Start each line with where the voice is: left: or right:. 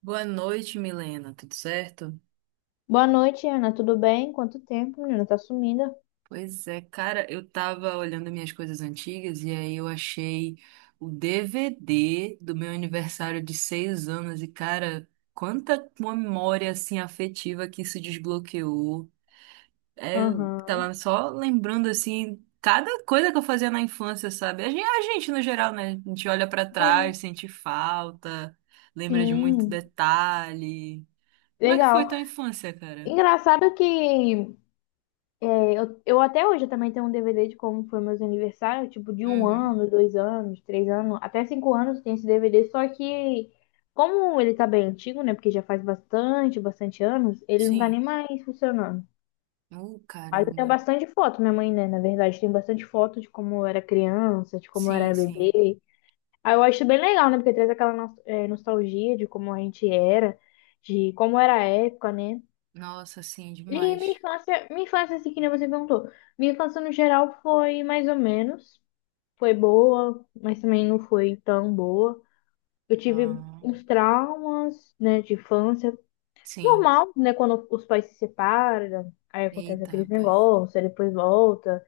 right: Boa noite, Milena. Tudo certo?
left: Boa noite, Ana. Tudo bem? Quanto tempo, menina? Tá sumida?
right: Pois é, cara, eu tava olhando minhas coisas antigas e aí eu achei o DVD do meu aniversário de 6 anos e, cara, quanta memória assim afetiva que isso desbloqueou. É, eu
left: Aham.
right: tava só lembrando assim cada coisa que eu fazia na infância, sabe? A gente no geral, né? A gente olha pra
left: Sim,
right: trás, sente falta, lembra de muito
left: sim.
right: detalhe. Como é que foi
left: Legal.
right: tua infância, cara?
left: Engraçado que eu até hoje também tenho um DVD de como foi meus aniversários, tipo de um
right: Uhum.
left: ano, dois anos, três anos, até cinco anos tem esse DVD, só que como ele tá bem antigo, né? Porque já faz bastante anos, ele não tá nem
right: Sim.
left: mais funcionando. Eu tenho
right: Caramba.
left: bastante foto, minha mãe, né? Na verdade, tem bastante foto de como eu era criança, de como eu
right: Sim,
left: era
right: sim.
left: bebê. Aí eu acho bem legal, né? Porque traz aquela nostalgia de como a gente era, de como era a época, né?
right: Nossa, sim,
left: E minha
right: demais.
left: infância, minha infância, assim, que nem você perguntou. Minha infância, no geral, foi mais ou menos. Foi boa, mas também não foi tão boa. Eu tive
right: Ah,
left: uns traumas, né, de infância.
right: sim.
left: Normal, né? Quando os pais se separam, aí acontece
right: Eita,
left: aqueles
right: rapaz.
left: negócios, aí depois volta.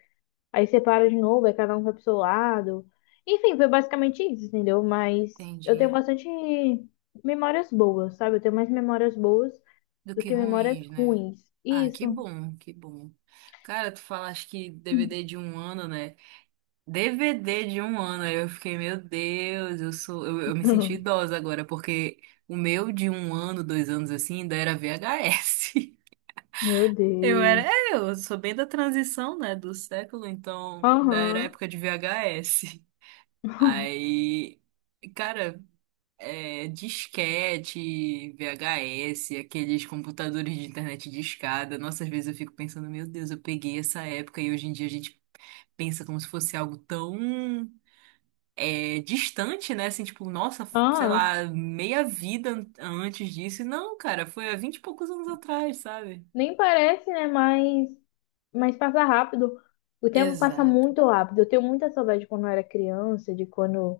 left: Aí separa de novo, aí cada um vai pro seu lado. Enfim, foi basicamente isso, entendeu? Mas eu tenho
right: Entendi.
left: bastante memórias boas, sabe? Eu tenho mais memórias boas
right: Do
left: do
right: que
left: que memórias
right: ruins, né?
left: ruins.
right: Ah, que
left: Isso.
right: bom, que bom. Cara, tu falaste que DVD de um ano, né? DVD de um ano. Aí eu fiquei, meu Deus, eu sou. Eu me senti idosa agora, porque o meu de um ano, dois anos assim, ainda era VHS.
left: Meu
right: Eu era,
left: Deus.
right: é, eu sou bem da transição, né, do século, então, da era
left: Aham.
right: época de VHS. Aí, cara, disquete, VHS, aqueles computadores de internet discada. Nossa, às vezes eu fico pensando, meu Deus, eu peguei essa época e hoje em dia a gente pensa como se fosse algo tão distante, né? Assim, tipo, nossa, sei
left: Ah,
right: lá, meia vida antes disso. E não, cara, foi há vinte e poucos anos atrás, sabe?
left: nem parece, né? Mas passa rápido. O tempo passa
right: Exato.
left: muito rápido. Eu tenho muita saudade de quando eu era criança, de quando,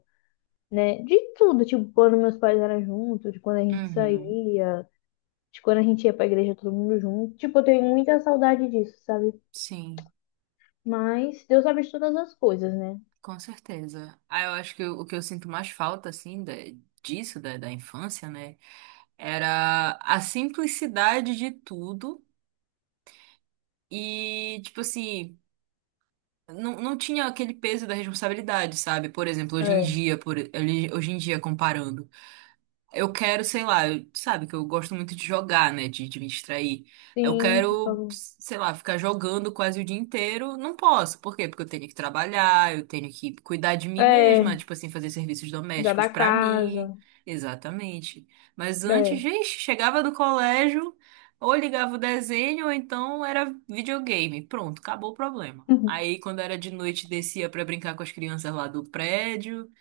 left: né? De tudo, tipo, quando meus pais eram juntos, de quando a gente
right: Uhum,
left: saía, de quando a gente ia pra igreja todo mundo junto. Tipo, eu tenho muita saudade disso, sabe?
right: sim,
left: Mas Deus sabe de todas as coisas, né?
right: com certeza. Ah, eu acho que o que eu sinto mais falta, assim, disso, da infância, né? Era a simplicidade de tudo e, tipo assim, não, não tinha aquele peso da responsabilidade, sabe? Por exemplo, hoje em
left: É.
right: dia, hoje em dia comparando. Eu quero, sei lá, sabe que eu gosto muito de jogar, né? De me distrair. Eu
left: Sim, se
right: quero,
left: falou.
right: sei lá, ficar jogando quase o dia inteiro. Não posso. Por quê? Porque eu tenho que trabalhar, eu tenho que cuidar de mim
left: É,
right: mesma, tipo assim, fazer serviços
left: cuidar
right: domésticos
left: da
right: pra mim.
left: casa.
right: Exatamente. Mas antes,
left: É.
right: gente, chegava do colégio, ou ligava o desenho, ou então era videogame. Pronto, acabou o problema. Aí, quando era de noite, descia pra brincar com as crianças lá do prédio.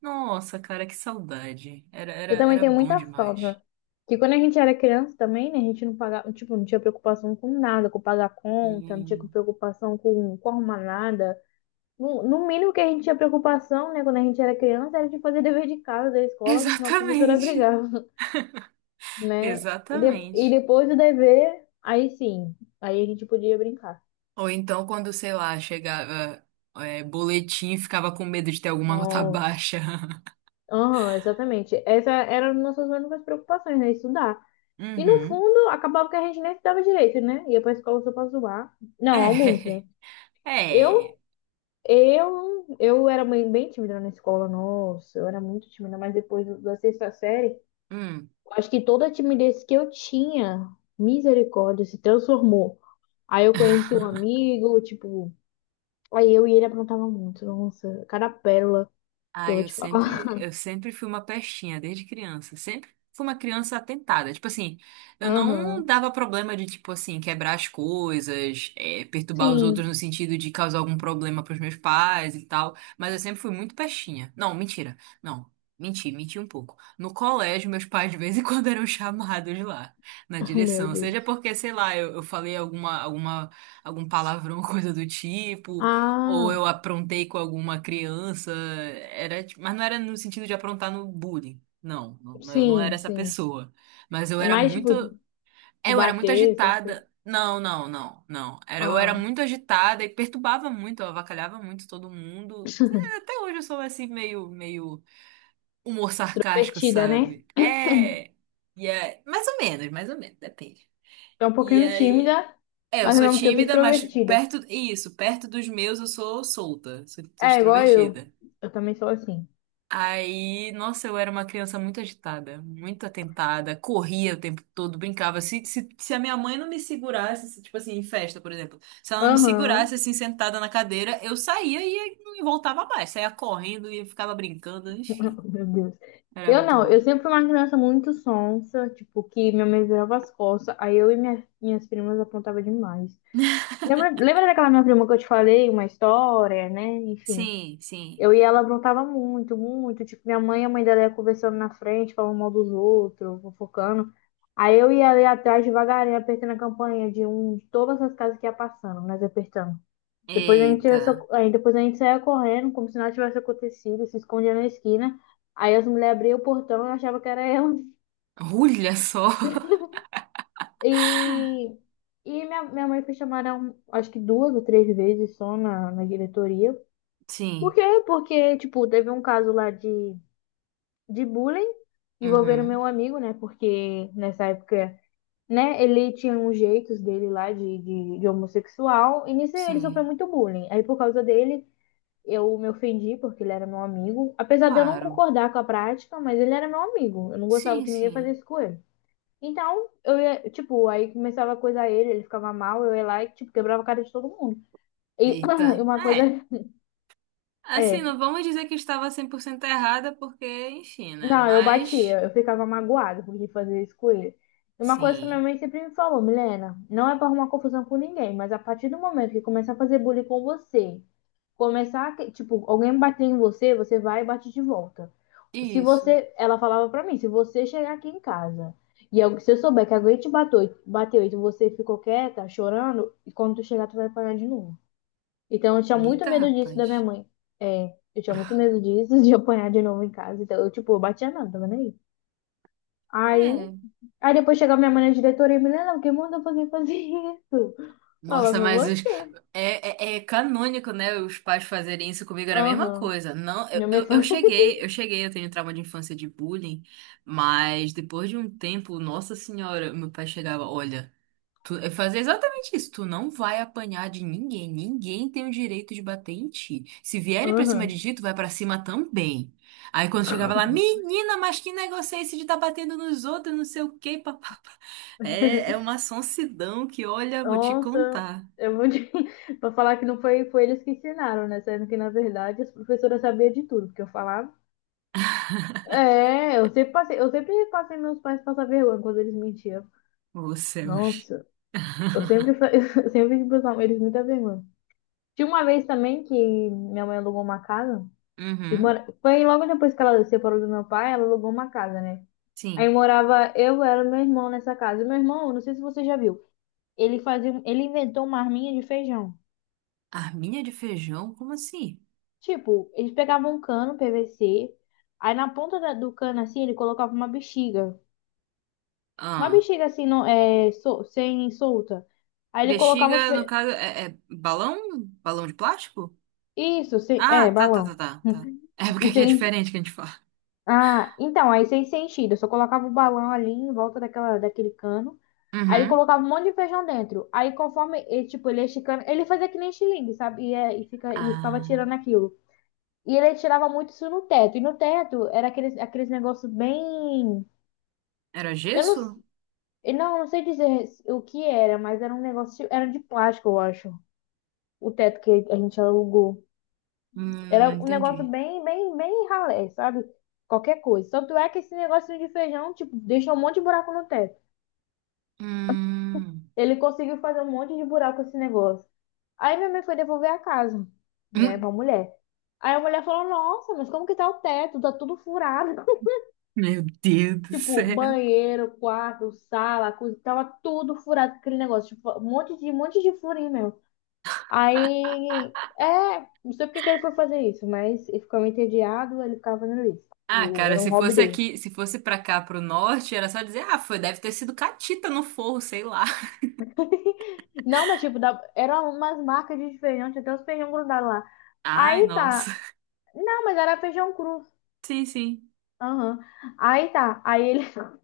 right: Nossa, cara, que saudade. Era, era,
left: Eu também
right: era
left: tenho
right: bom
left: muita
right: demais.
left: falta. Que quando a gente era criança também, né, a gente não pagava, tipo, não tinha preocupação com nada, com pagar conta, não tinha
right: Hum.
left: preocupação com arrumar nada. No mínimo que a gente tinha preocupação, né, quando a gente era criança, era de fazer dever de casa, da escola, que senão a professora
right: Exatamente.
left: brigava, né? E
right: Exatamente.
left: depois do dever, aí sim, aí a gente podia brincar.
right: Ou então, quando, sei lá, chegava, boletim, ficava com medo de ter alguma nota
left: Nossa.
right: baixa.
left: Aham, exatamente. Essa era uma das nossas únicas preocupações, né? Estudar. E no
right: Uhum.
left: fundo, acabava que a gente nem estudava direito, né? Ia pra escola só pra zoar. Não, alguns, né?
right: É,
left: Eu,
right: é.
left: eu era bem tímida na escola, nossa, eu era muito tímida, mas depois da sexta série,
right: Hum.
left: acho que toda a timidez que eu tinha, misericórdia, se transformou. Aí eu conheci um amigo, tipo, aí eu e ele aprontava muito, nossa, cada pérola que eu
right: Ah,
left: vou
right: eu
left: te falar.
right: sempre, eu sempre fui uma pestinha, desde criança. Sempre fui uma criança atentada. Tipo assim, eu não
left: Aham,
right: dava problema de, tipo assim, quebrar as coisas, perturbar os outros no
left: sim,
right: sentido de causar algum problema pros meus pais e tal. Mas eu sempre fui muito pestinha. Não, mentira. Não, menti um pouco. No colégio, meus pais de vez em quando eram chamados lá, na
left: ah, meu
right: direção. Seja
left: Deus.
right: porque, sei lá, eu falei algum palavrão, coisa do tipo ou
left: Ah,
right: eu aprontei com alguma criança, mas não era no sentido de aprontar no bullying. Não, não, eu não
left: sim,
right: era essa
left: sim.
right: pessoa. Mas eu
left: É
right: era
left: mais
right: muito,
left: tipo de
right: eu era muito
left: bater, essas coisas.
right: agitada. Não, não, não, não. Eu era
left: Ah,
right: muito agitada e perturbava muito, eu avacalhava muito todo mundo. É, até hoje eu sou assim meio humor sarcástico,
left: extrovertida, né?
right: sabe? É, e é, mais ou menos, depende.
left: É um
right: E
left: pouquinho tímida,
right: aí eu
left: mas ao
right: sou
left: mesmo tempo
right: tímida, mas
left: extrovertida.
right: perto, isso, perto dos meus eu sou solta, sou
left: É, igual eu.
right: extrovertida.
left: Eu também sou assim.
right: Aí, nossa, eu era uma criança muito agitada, muito atentada, corria o tempo todo, brincava. Se a minha mãe não me segurasse, se, tipo assim, em festa, por exemplo, se ela não me
left: Aham,
right: segurasse assim, sentada na cadeira, eu saía e não voltava mais, saía correndo e ficava brincando, enfim,
left: Meu Deus.
right: era
left: Eu
right: muito
left: não,
right: bom.
left: eu sempre fui uma criança muito sonsa, tipo, que minha mãe virava as costas, aí eu e minhas primas apontava demais. Lembra daquela minha prima que eu te falei, uma história, né? Enfim.
right: Sim, sim.
left: Eu e ela aprontava muito. Tipo, minha mãe e a mãe dela ia conversando na frente, falando mal dos outros, fofocando. Aí eu ia ali atrás devagarinho, apertando a campainha de um de todas as casas que ia passando, nós apertando. Depois a gente,
right: Eita,
left: aí depois a gente saía correndo, como se nada tivesse acontecido, se escondia na esquina. Aí as mulheres abriam o portão e achavam que era ela.
right: olha só.
left: E, e minha mãe foi chamada, acho que duas ou três vezes só na diretoria. Por
right: Sim,
left: quê? Porque, tipo, teve um caso lá de bullying envolvendo
right: uhum,
left: meu amigo, né? Porque nessa época, né, ele tinha uns jeitos dele lá de homossexual. E nisso ele sofreu
right: sim,
left: muito bullying. Aí por causa dele, eu me ofendi porque ele era meu amigo. Apesar de eu não
right: claro.
left: concordar com a prática, mas ele era meu amigo. Eu não gostava
right: Sim,
left: que ninguém fazia
right: sim.
left: isso com ele. Então, eu ia, tipo, aí começava a coisar ele, ele ficava mal, eu ia lá e, tipo, quebrava a cara de todo mundo. E
right: Eita.
left: e uma coisa
right: É. Assim, não
left: é,
right: vamos dizer que estava 100% errada, porque, enfim, né?
left: não, eu
right: Mas,
left: batia, eu ficava magoada porque fazia isso com ele. E uma coisa que minha
right: sim.
left: mãe sempre me falou, Milena, não é pra arrumar confusão com ninguém, mas a partir do momento que começar a fazer bullying com você, começar, tipo, alguém bater em você, você vai e bate de volta. Se
right: Isso.
left: você, ela falava pra mim, se você chegar aqui em casa e se eu souber que alguém te bateu, bateu e você ficou quieta, chorando, e quando tu chegar, tu vai apanhar de novo. Então eu tinha muito
right: Eita,
left: medo disso da minha
right: rapaz.
left: mãe. É, eu tinha muito medo disso, de apanhar de novo em casa. Então eu, tipo, eu batia nada, tava nem aí. Aí,
right: É.
left: aí depois chegava minha mãe na diretoria e me não, quem mandou você fazer isso? Ela
right: Nossa,
left: foi
right: mas os...
left: você.
right: é canônico, né? Os pais fazerem isso comigo era a mesma
left: Aham.
right: coisa. Não,
left: Minha mãe fala:
right: eu tenho trauma de infância de bullying, mas depois de um tempo, nossa senhora, meu pai chegava, olha. É fazer exatamente isso. Tu não vai apanhar de ninguém. Ninguém tem o direito de bater em ti. Se vierem pra cima
left: aham.
right: de ti, tu vai pra cima também. Aí quando chegava lá, menina, mas que negócio é esse de tá batendo nos outros, não sei o quê, papapá. É, é uma sonsidão que, olha, vou te
left: Nossa,
right: contar.
left: eu vou te... pra falar que não foi, foi eles que ensinaram, né? Sendo que, na verdade, as professoras sabiam de tudo, porque eu falava. É, eu sempre passei meus pais passar vergonha quando eles mentiam.
right: Ô, céus.
left: Nossa. Eu sempre, eu sempre fiz pros eles muita vergonha. Tinha uma vez também que minha mãe alugou uma casa. E
right: Uhum,
left: foi logo depois que ela se separou do meu pai, ela alugou uma casa, né? Aí
right: sim.
left: morava eu, ela e meu irmão nessa casa. E meu irmão, não sei se você já viu, ele inventou uma arminha de feijão.
right: Arminha de feijão? Como assim?
left: Tipo, eles pegavam um cano PVC, aí na ponta do cano assim, ele colocava uma bexiga. Uma
right: Ah,
left: bexiga assim, sem solta. Aí ele colocava
right: bexiga, no caso, é balão? Balão de plástico?
left: isso, sem...
right: Ah,
left: é,
right: tá, tá, tá,
left: balão.
right: tá, tá. É porque
left: E
right: aqui é
left: sem,
right: diferente que a gente fala.
left: ah, então, aí sem sentido. Eu só colocava o balão ali em volta daquele cano. Aí ele
right: Uhum.
left: colocava um monte de feijão dentro. Aí conforme ele, tipo, ele ia esticando, ele fazia que nem xilingue, sabe? E ficava
right: Ah,
left: tirando aquilo. E ele tirava muito isso no teto. E no teto era aqueles negócios bem.
right: era
left: Eu não,
right: gesso?
left: s- eu não, não sei dizer o que era, mas era um negócio. Era de plástico, eu acho. O teto que a gente alugou. Era
right: Não
left: um negócio
right: entendi.
left: bem ralé, sabe? Qualquer coisa. Tanto é que esse negocinho de feijão, tipo, deixou um monte de buraco no teto.
right: Hum.
left: Ele conseguiu fazer um monte de buraco esse negócio. Aí minha mãe foi devolver a casa, né,
right: Hum.
left: pra mulher. Aí a mulher falou: nossa, mas como que tá o teto? Tá tudo furado.
right: Meu Deus do
left: Tipo,
right: céu.
left: banheiro, quarto, sala, coisa, tava tudo furado aquele negócio. Tipo, um monte de furinho mesmo. Aí, é, não sei porque que ele foi fazer isso, mas ele ficou entediado, ele ficava fazendo isso.
right: Ah, cara,
left: Era um
right: se
left: hobby
right: fosse
left: dele.
right: aqui, se fosse pra cá, pro norte, era só dizer, ah, foi, deve ter sido catita no forro, sei lá.
left: Não, mas tipo, da, era umas marcas de feijão, tinha até uns feijão grudado lá.
right: Ai,
left: Aí
right: nossa.
left: tá, não, mas era feijão cru.
right: Sim, sim.
left: Aham. Aí tá, aí ele,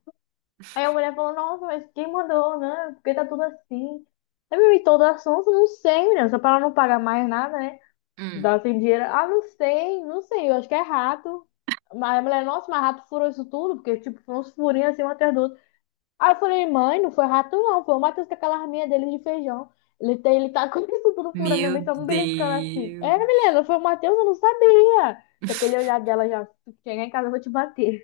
left: aí a mulher falou, nossa, mas quem mandou, né? Porque tá tudo assim. Eu me toda assunto, não sei, menina, só pra ela não pagar mais nada, né?
right: Hum.
left: Dá sem dinheiro. Ah, não sei, não sei, eu acho que é rato. Mas a mulher, nossa, mas rato furou isso tudo, porque, tipo, foram uns furinhos assim, um atrás do outro. Aí eu falei, mãe, não foi rato não, foi o Matheus com aquela arminha dele de feijão. Ele tá com isso tudo furado, minha
right: Meu
left: mãe tá me beliscando assim. É, menina,
right: Deus.
left: foi o Matheus, eu não sabia. Com aquele olhar dela já, se chegar em casa eu vou te bater.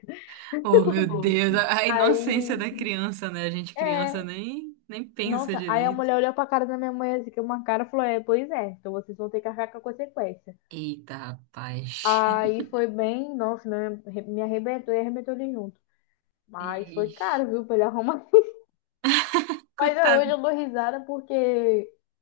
right: Oh, meu Deus, a
left: Aí,
right: inocência da criança, né? A gente criança
left: é,
right: nem pensa
left: nossa, aí a
right: direito.
left: mulher olhou pra cara da minha mãe assim, que uma cara e falou, é, pois é, então vocês vão ter que arcar com a consequência.
right: Eita, rapaz.
left: Aí foi bem, nossa, me arrebentou e arrebentou ele junto. Mas foi
right: Ixi.
left: caro, viu, pra ele arrumar. Mas é, hoje
right: Coitado.
left: eu dou risada porque,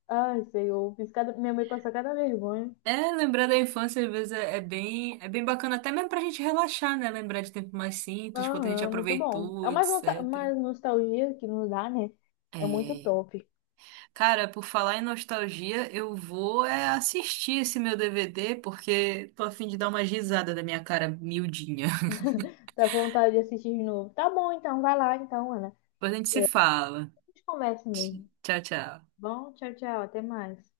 left: ai, Senhor, fiz cada... minha mãe passou cada vergonha.
right: É, lembrar da infância às vezes é bem bacana, até mesmo pra gente relaxar, né? Lembrar de tempos mais simples, quanto a gente
left: Aham, muito bom.
right: aproveitou,
left: É mais
right: etc.
left: mais nostalgia que nos dá, né? É muito
right: É.
left: top.
right: Cara, por falar em nostalgia, eu vou é assistir esse meu DVD, porque tô a fim de dar uma risada da minha cara miudinha.
left: Tá com vontade de assistir de novo. Tá bom, então, vai lá, então, Ana.
right: Depois a gente se fala.
left: A gente conversa mesmo.
right: Tchau, tchau.
left: Bom, tchau, tchau, até mais.